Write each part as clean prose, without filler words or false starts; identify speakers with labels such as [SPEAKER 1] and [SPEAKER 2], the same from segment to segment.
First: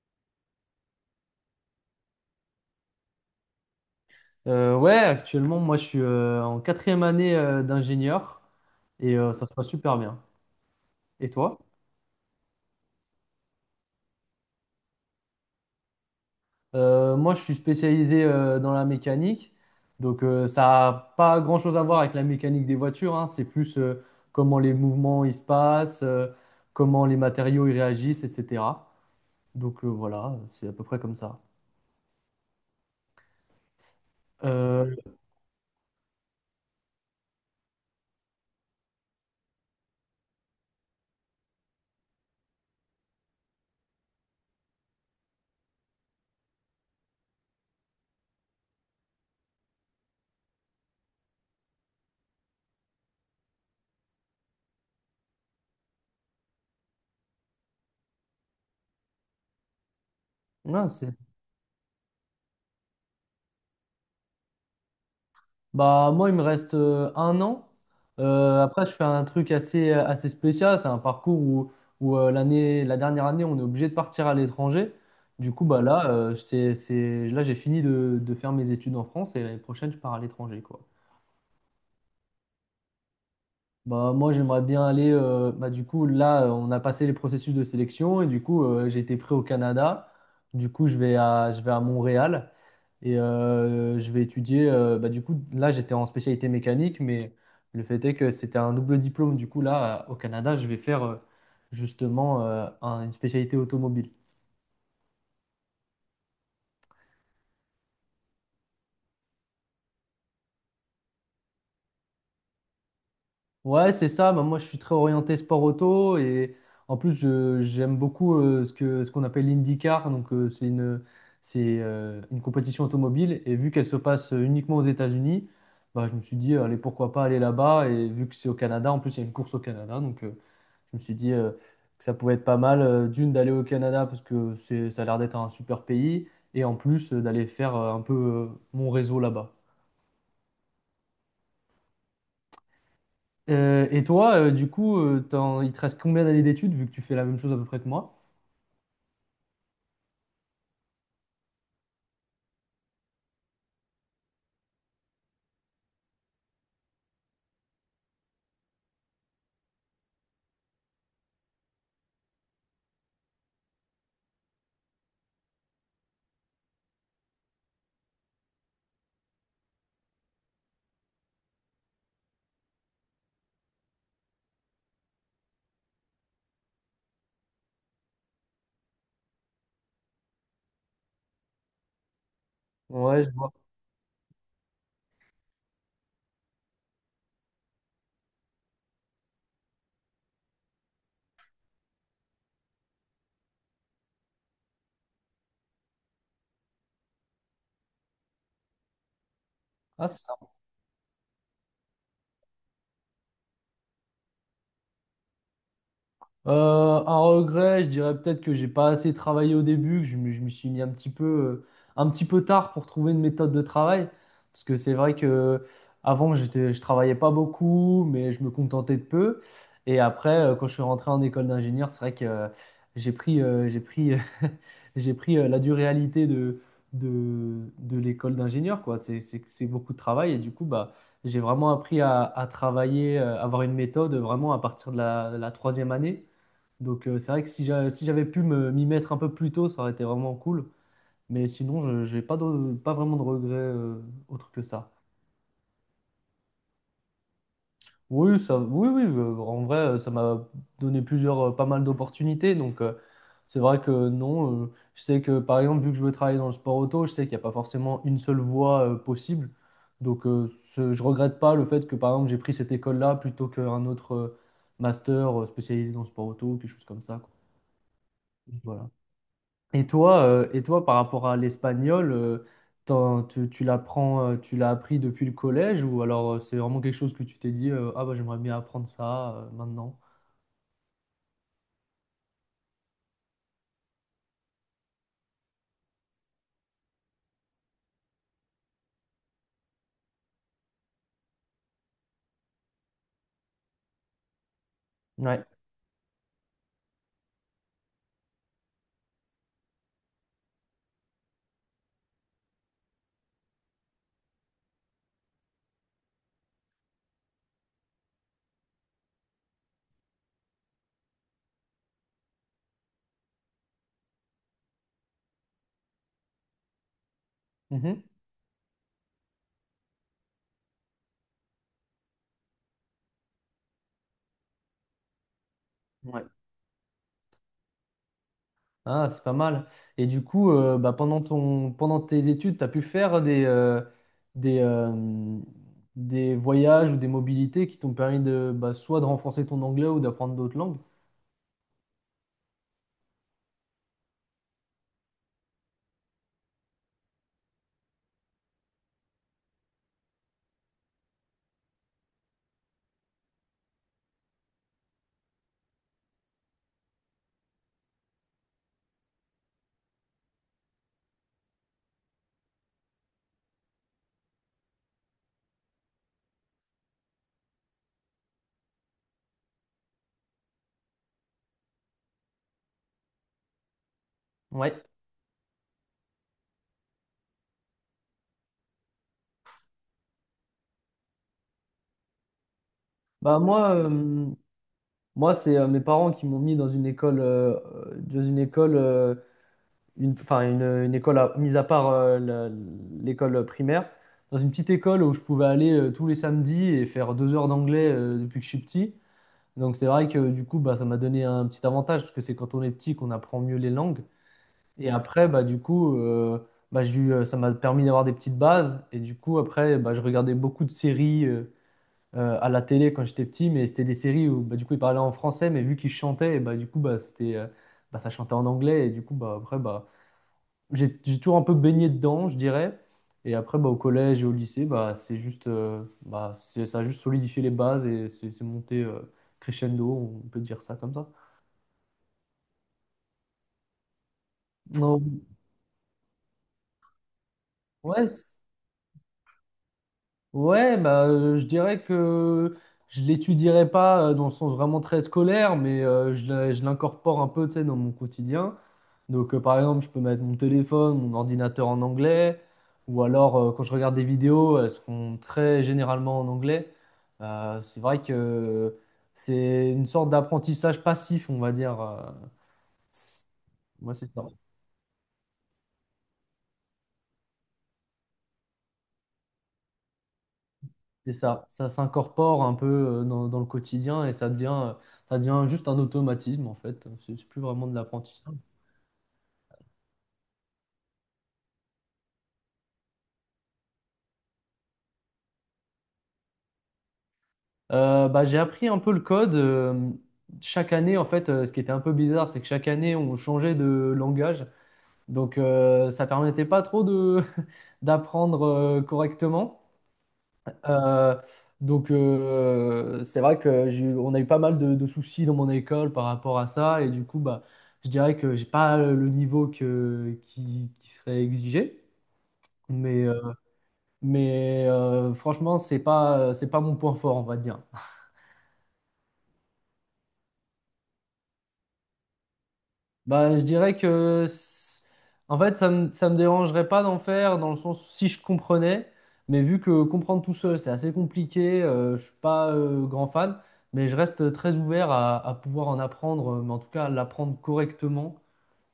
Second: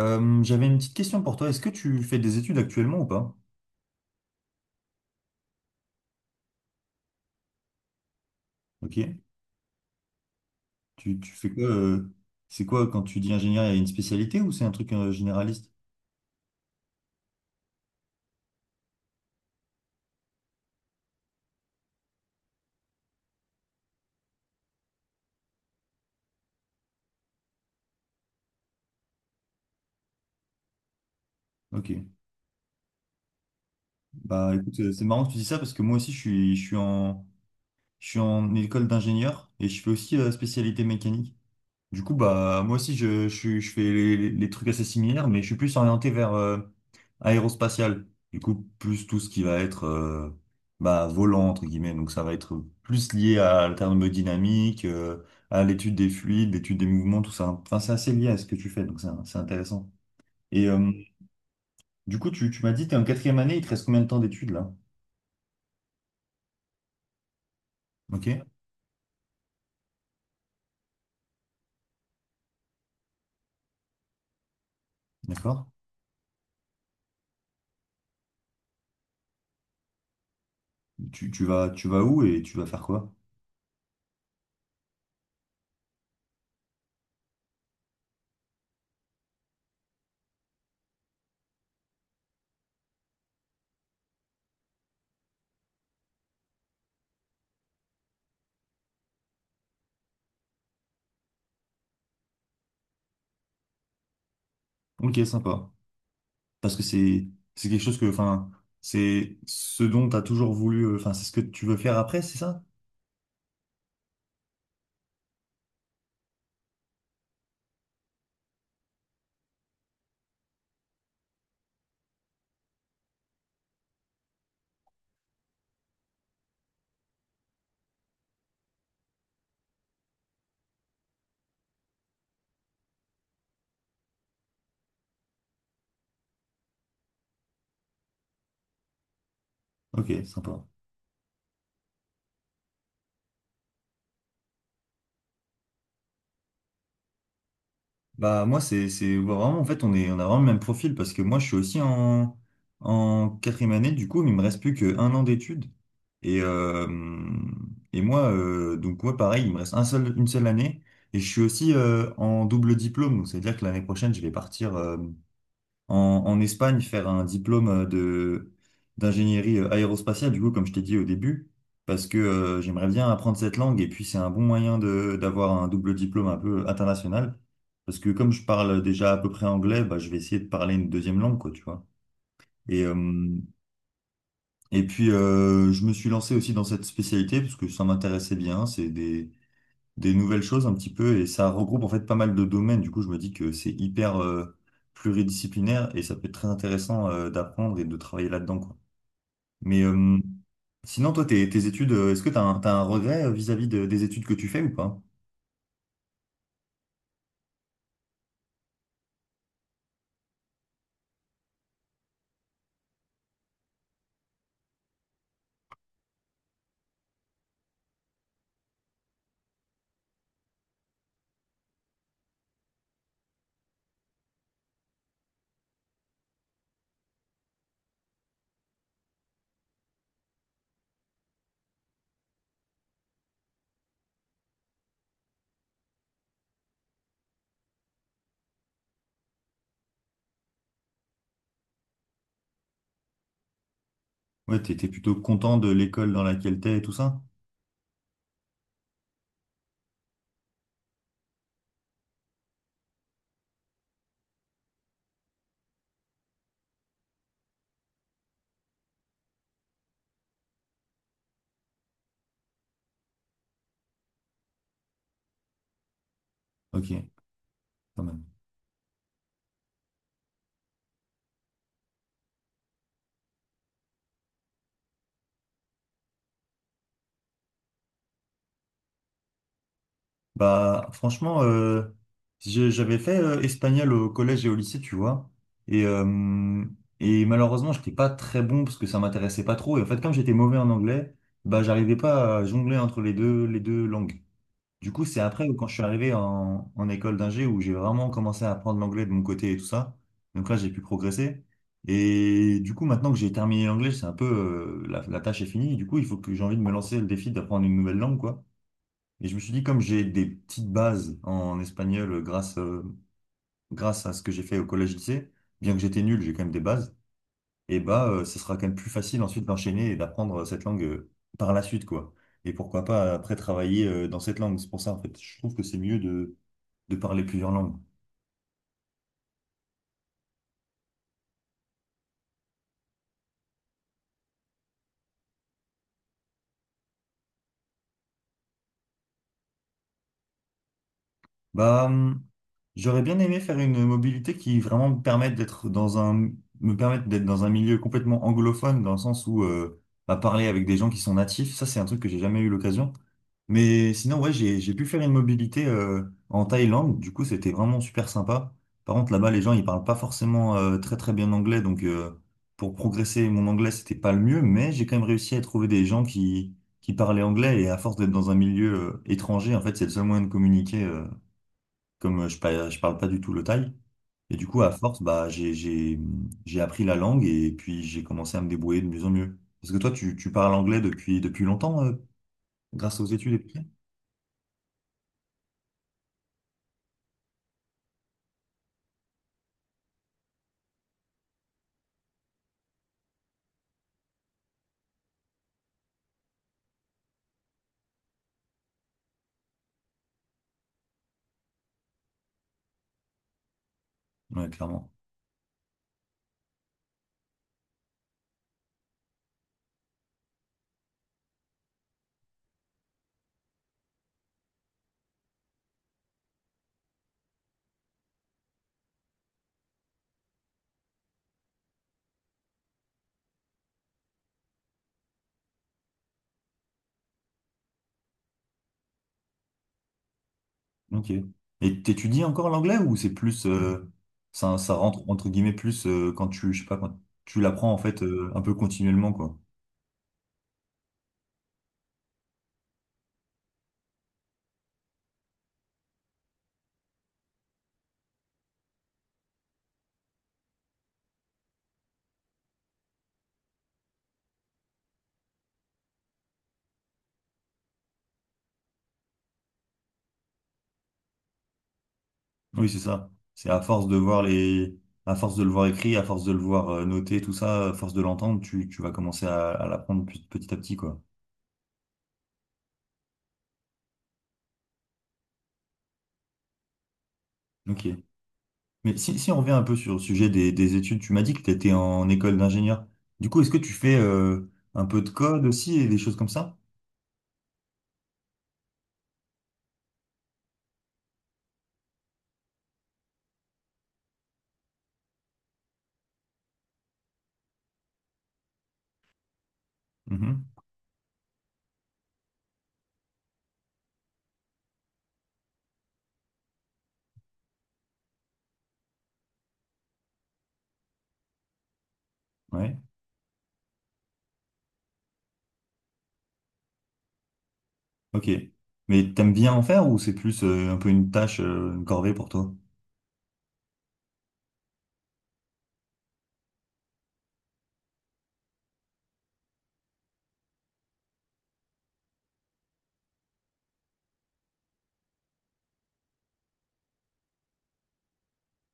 [SPEAKER 1] J'avais une petite question pour toi. Est-ce que tu fais des études actuellement ou pas?
[SPEAKER 2] Ouais, actuellement, moi, je suis en quatrième année d'ingénieur et
[SPEAKER 1] Ok.
[SPEAKER 2] ça se passe super bien.
[SPEAKER 1] Tu,
[SPEAKER 2] Et
[SPEAKER 1] tu fais
[SPEAKER 2] toi?
[SPEAKER 1] quoi c'est quoi quand tu dis ingénieur, il y a une spécialité ou c'est un truc généraliste?
[SPEAKER 2] Moi, je suis spécialisé dans la mécanique, donc ça n'a pas grand-chose à voir avec la mécanique des voitures, hein. C'est plus comment les mouvements ils se passent, comment les matériaux ils réagissent, etc. Donc voilà, c'est à peu près comme ça.
[SPEAKER 1] Ok. Bah écoute,
[SPEAKER 2] Euh,
[SPEAKER 1] c'est marrant que tu dis ça parce que moi aussi je suis en école d'ingénieur et je fais aussi spécialité mécanique. Du coup, bah, moi aussi, je fais les trucs assez similaires, mais je suis plus orienté vers aérospatial. Du coup, plus tout ce qui va être bah, volant, entre guillemets. Donc, ça va être plus lié à la thermodynamique, à l'étude des fluides, l'étude des mouvements, tout ça. Enfin, c'est assez lié à ce que tu fais, donc c'est intéressant. Et
[SPEAKER 2] non, c'est-
[SPEAKER 1] du coup, tu m'as dit, tu es en quatrième année, il te reste combien de temps d'études là?
[SPEAKER 2] Bah, moi, il me reste un an.
[SPEAKER 1] Ok,
[SPEAKER 2] Après, je fais un truc assez spécial. C'est un parcours où l'année, la dernière année, on est obligé de partir à l'étranger. Du coup,
[SPEAKER 1] d'accord.
[SPEAKER 2] bah, là, là j'ai fini de faire mes études en France et l'année prochaine, je pars à l'étranger, quoi.
[SPEAKER 1] Tu vas où et tu vas faire quoi?
[SPEAKER 2] Bah, moi, j'aimerais bien aller. Bah, du coup, là, on a passé les processus de sélection et du coup, j'ai été pris au Canada. Du coup, je vais à Montréal et je vais étudier. Bah, du coup, là, j'étais en spécialité mécanique, mais le fait est que c'était un double diplôme. Du coup, là, au Canada, je vais faire justement une spécialité automobile.
[SPEAKER 1] Ok, sympa. Parce que c'est quelque chose que, enfin, c'est ce dont tu as toujours voulu enfin c'est ce que tu veux faire après, c'est ça?
[SPEAKER 2] Ouais, c'est ça. Bah, moi, je suis très orienté sport auto et en plus, j'aime beaucoup ce ce qu'on appelle l'IndyCar. Donc, une compétition automobile et vu qu'elle se passe uniquement aux États-Unis, bah, je me suis dit, allez, pourquoi pas aller là-bas et vu que c'est au Canada, en plus, il y a une course au Canada. Donc, je me suis dit que ça pouvait être pas mal d'aller au Canada parce que ça a l'air d'être un super pays et en plus d'aller faire un peu mon réseau là-bas.
[SPEAKER 1] Ok, sympa.
[SPEAKER 2] Et toi, il te reste combien d'années d'études vu que tu fais la même chose à peu près que moi?
[SPEAKER 1] Bah moi c'est ouais, vraiment, en fait, on a vraiment le même profil parce que moi je suis aussi en quatrième année du coup, mais il me reste plus qu'un an d'études et euh, et moi donc moi pareil, il me reste un seul une seule année et je suis aussi en double diplôme, donc c'est à dire que l'année prochaine je vais partir en, en Espagne faire un diplôme de d'ingénierie aérospatiale, du coup, comme je t'ai dit au début, parce que j'aimerais bien apprendre cette langue et puis c'est un bon moyen de d'avoir un double diplôme un peu international. Parce que comme je parle déjà à peu près anglais, bah, je vais essayer de parler une deuxième langue, quoi, tu vois. Et, euh,
[SPEAKER 2] Ouais, je vois.
[SPEAKER 1] et puis, je me suis lancé aussi dans cette spécialité parce que ça m'intéressait bien. C'est des nouvelles choses un petit peu et ça regroupe en fait pas mal de domaines. Du coup, je me dis que c'est hyper pluridisciplinaire et ça peut être très intéressant d'apprendre et de travailler là-dedans, quoi. Mais
[SPEAKER 2] Ah.
[SPEAKER 1] sinon, toi, tes études, est-ce que tu as un, t'as un regret vis-à-vis de des études que tu fais ou pas?
[SPEAKER 2] Un regret, je dirais peut-être que j'ai pas assez travaillé au début, je me suis mis un petit peu tard pour trouver une méthode de travail. Parce que c'est vrai que avant, je travaillais pas beaucoup, mais je me contentais de peu. Et après, quand je suis rentré en école d'ingénieur, c'est vrai que j'ai pris, euh, j'ai pris, j'ai pris la dure réalité de l'école d'ingénieur, quoi. C'est beaucoup de travail et du coup, bah, j'ai vraiment appris à travailler, avoir une méthode vraiment à partir de la troisième année. Donc c'est vrai que si j'avais pu m'y mettre un peu plus tôt, ça aurait été vraiment cool. Mais sinon, je j'ai pas vraiment de regrets autres
[SPEAKER 1] Ouais,
[SPEAKER 2] que
[SPEAKER 1] t'es
[SPEAKER 2] ça.
[SPEAKER 1] plutôt content de l'école dans laquelle t'es et tout ça?
[SPEAKER 2] Oui, ça, oui, oui, en vrai, ça m'a donné pas mal d'opportunités. Donc c'est vrai que non, je sais que par exemple, vu que je veux travailler dans le sport auto, je sais qu'il n'y a pas forcément une seule voie possible. Donc je regrette pas le fait que par exemple, j'ai pris cette école-là plutôt qu'un autre master spécialisé dans le sport auto, quelque chose comme
[SPEAKER 1] Ok,
[SPEAKER 2] ça, quoi.
[SPEAKER 1] quand même.
[SPEAKER 2] Voilà. Et toi, par rapport à l'espagnol, tu, tu l'apprends, tu l'as appris depuis le collège ou alors c'est vraiment quelque chose que tu t'es dit, ah bah j'aimerais bien apprendre ça maintenant.
[SPEAKER 1] Bah, franchement, j'avais fait espagnol au collège et au lycée, tu vois. Et, euh, et malheureusement, j'étais pas très bon parce que ça m'intéressait pas trop. Et en fait, comme j'étais mauvais en anglais, bah, j'arrivais pas à jongler entre les deux langues. Du coup, c'est
[SPEAKER 2] Ouais.
[SPEAKER 1] après, quand je suis arrivé en école d'ingé, où j'ai vraiment commencé à apprendre l'anglais de mon côté et tout ça. Donc là, j'ai pu progresser. Et du coup, maintenant que j'ai terminé l'anglais, c'est un peu, la tâche est finie. Du coup, il faut que j'ai envie de me lancer le défi d'apprendre une nouvelle langue, quoi. Et je me suis dit, comme j'ai des petites bases en espagnol grâce à ce que j'ai fait au collège-lycée, bien que j'étais nul, j'ai quand même des bases, et
[SPEAKER 2] Mhm.
[SPEAKER 1] bah, ce sera quand même plus facile ensuite d'enchaîner et d'apprendre cette langue par la suite, quoi. Et pourquoi pas après travailler dans cette langue. C'est pour ça, en fait, je trouve que c'est mieux
[SPEAKER 2] Ouais.
[SPEAKER 1] de parler plusieurs langues.
[SPEAKER 2] Ah, c'est pas mal. Et du coup, pendant ton, pendant tes études, tu as pu faire des, euh, des voyages ou des mobilités qui t'ont permis de, bah, soit de renforcer ton anglais ou d'apprendre d'autres langues.
[SPEAKER 1] Bah, j'aurais bien aimé faire une mobilité qui vraiment me permette d'être dans un milieu complètement anglophone, dans le sens où, bah, parler avec des gens qui sont natifs, ça, c'est un truc que j'ai jamais eu l'occasion. Mais sinon, ouais, j'ai pu faire une mobilité en Thaïlande. Du coup, c'était vraiment super sympa. Par contre, là-bas, les gens, ils parlent pas forcément très très bien anglais. Donc, pour progresser, mon anglais, c'était pas le mieux. Mais j'ai quand même réussi à trouver des gens qui parlaient anglais. Et à force d'être dans un milieu étranger, en fait, c'est le seul moyen de communiquer. Comme je parle pas du tout le thaï. Et du coup, à
[SPEAKER 2] Ouais.
[SPEAKER 1] force, bah, j'ai appris la langue et puis j'ai commencé à me débrouiller de mieux en mieux. Parce que toi, tu parles anglais depuis, depuis longtemps, grâce aux études
[SPEAKER 2] Bah
[SPEAKER 1] et tout ça.
[SPEAKER 2] moi, euh, Moi, c'est mes parents qui m'ont mis dans une école, une, enfin une école à, mis à part l'école primaire, dans une petite école où je pouvais aller tous les samedis et faire deux heures d'anglais depuis que je suis petit. Donc c'est vrai que du coup, bah, ça m'a donné un petit avantage parce que c'est quand on est petit qu'on apprend mieux les langues.
[SPEAKER 1] Ouais, clairement.
[SPEAKER 2] Et après, bah du coup, ça m'a permis d'avoir des petites bases. Et du coup, après, bah, je regardais beaucoup de séries. À la télé quand j'étais petit, mais c'était des séries où bah, du coup ils parlaient en français, mais vu qu'ils chantaient, et bah, du coup bah, ça chantait en anglais, et du coup bah, après bah, j'ai toujours un peu baigné dedans, je dirais. Et après bah, au collège et au lycée, bah, c'est juste, ça a juste solidifié les bases et c'est monté crescendo, on peut dire ça comme ça.
[SPEAKER 1] Ok. Et t'étudies encore l'anglais ou c'est plus ça, ça rentre
[SPEAKER 2] Non,
[SPEAKER 1] entre guillemets plus quand tu, je sais pas quand tu l'apprends en fait
[SPEAKER 2] ouais.
[SPEAKER 1] un peu continuellement quoi.
[SPEAKER 2] Ouais, bah, je dirais que je l'étudierai pas dans le sens vraiment très scolaire, mais je l'incorpore un peu, tu sais, dans mon quotidien. Donc, par exemple, je peux mettre mon téléphone, mon ordinateur en anglais, ou alors quand je regarde des vidéos, elles se font très généralement en anglais. C'est vrai que c'est une sorte d'apprentissage passif, on va dire.
[SPEAKER 1] Oui, c'est ça. C'est à force
[SPEAKER 2] Moi,
[SPEAKER 1] de
[SPEAKER 2] c'est
[SPEAKER 1] voir
[SPEAKER 2] ça.
[SPEAKER 1] les, à force de le voir écrit, à force de le voir noté, tout ça, à force de l'entendre, tu vas commencer à l'apprendre petit petit à petit quoi.
[SPEAKER 2] C'est ça, ça s'incorpore un peu dans le quotidien et ça devient juste un automatisme en fait. C'est plus vraiment de
[SPEAKER 1] Ok.
[SPEAKER 2] l'apprentissage.
[SPEAKER 1] Mais si on revient un peu sur le sujet des études, tu m'as dit que tu étais en école d'ingénieur. Du coup, est-ce que tu fais un peu de code aussi et des choses comme ça?
[SPEAKER 2] J'ai appris un peu le code. Chaque année, en fait, ce qui était un peu bizarre, c'est que chaque année, on changeait de langage. Donc, ça permettait pas trop de d'apprendre correctement.
[SPEAKER 1] Mhm.
[SPEAKER 2] Euh, donc, c'est vrai que on a eu pas mal de soucis dans mon école par rapport à ça. Et du coup, bah, je dirais que j'ai pas le niveau que qui serait exigé.
[SPEAKER 1] Ouais,
[SPEAKER 2] Mais, euh, mais franchement, c'est pas mon point fort, on va dire.
[SPEAKER 1] ok. Mais t'aimes bien en faire ou c'est plus un peu une tâche, une corvée pour toi?
[SPEAKER 2] Bah, je dirais que en fait, ça me dérangerait pas d'en faire, dans le sens où si je comprenais, mais vu que comprendre tout seul, c'est assez compliqué, je suis pas grand fan, mais je reste très ouvert à pouvoir en apprendre, mais en tout cas, à l'apprendre correctement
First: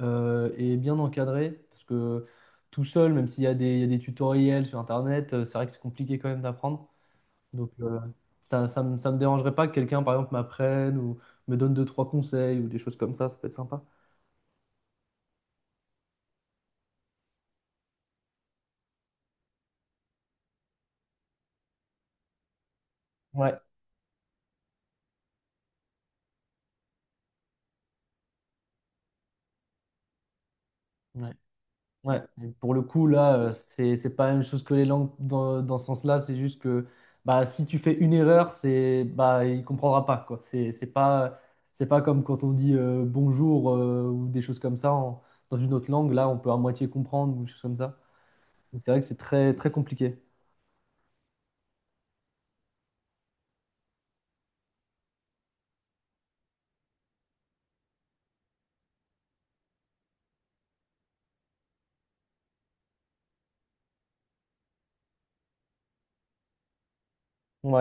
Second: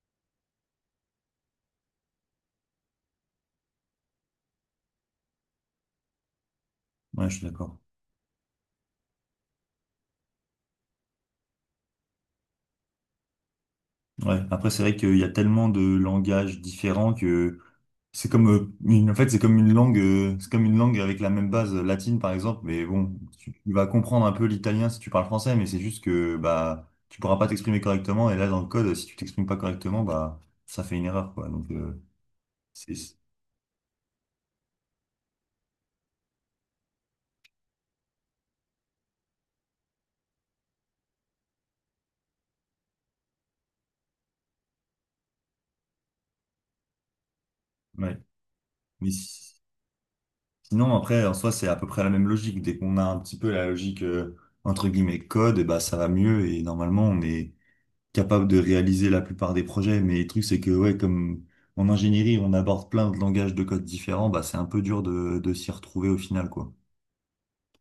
[SPEAKER 2] et bien encadré, parce que tout seul, même s'il y a il y a des tutoriels sur Internet, c'est vrai que c'est compliqué quand même d'apprendre.
[SPEAKER 1] Ouais, je suis
[SPEAKER 2] Donc,
[SPEAKER 1] d'accord.
[SPEAKER 2] ça me dérangerait pas que quelqu'un, par exemple, m'apprenne ou me donne deux, trois conseils ou des choses comme ça peut être sympa.
[SPEAKER 1] Ouais. Après, c'est vrai qu'il y a tellement de langages différents que c'est comme en fait, c'est comme une langue, c'est comme une langue avec la même base latine, par exemple. Mais bon, tu,
[SPEAKER 2] Ouais.
[SPEAKER 1] tu vas comprendre un peu l'italien si tu parles français, mais c'est juste que bah tu pourras pas t'exprimer correctement. Et là, dans le code, si tu t'exprimes pas correctement, bah ça fait une erreur, quoi. Donc
[SPEAKER 2] Ouais, et pour le
[SPEAKER 1] c'est,
[SPEAKER 2] coup, là, c'est pas la même chose que les langues dans ce sens-là. C'est juste que bah, si tu fais une erreur, c'est bah, il comprendra pas, quoi. C'est pas comme quand on dit bonjour ou des choses comme ça en- dans une autre langue. Là, on peut à moitié comprendre ou des choses comme ça.
[SPEAKER 1] ouais.
[SPEAKER 2] Donc, c'est vrai que
[SPEAKER 1] Mais
[SPEAKER 2] c'est très, très compliqué.
[SPEAKER 1] sinon, après, en soi, c'est à peu près la même logique. Dès qu'on a un petit peu la logique, entre guillemets, code, et bah, ça va mieux. Et normalement, on est capable de réaliser la plupart des projets. Mais le truc, c'est que, ouais, comme en ingénierie, on aborde plein de langages de code différents, bah, c'est un peu dur de s'y retrouver au final, quoi.
[SPEAKER 2] Ouais.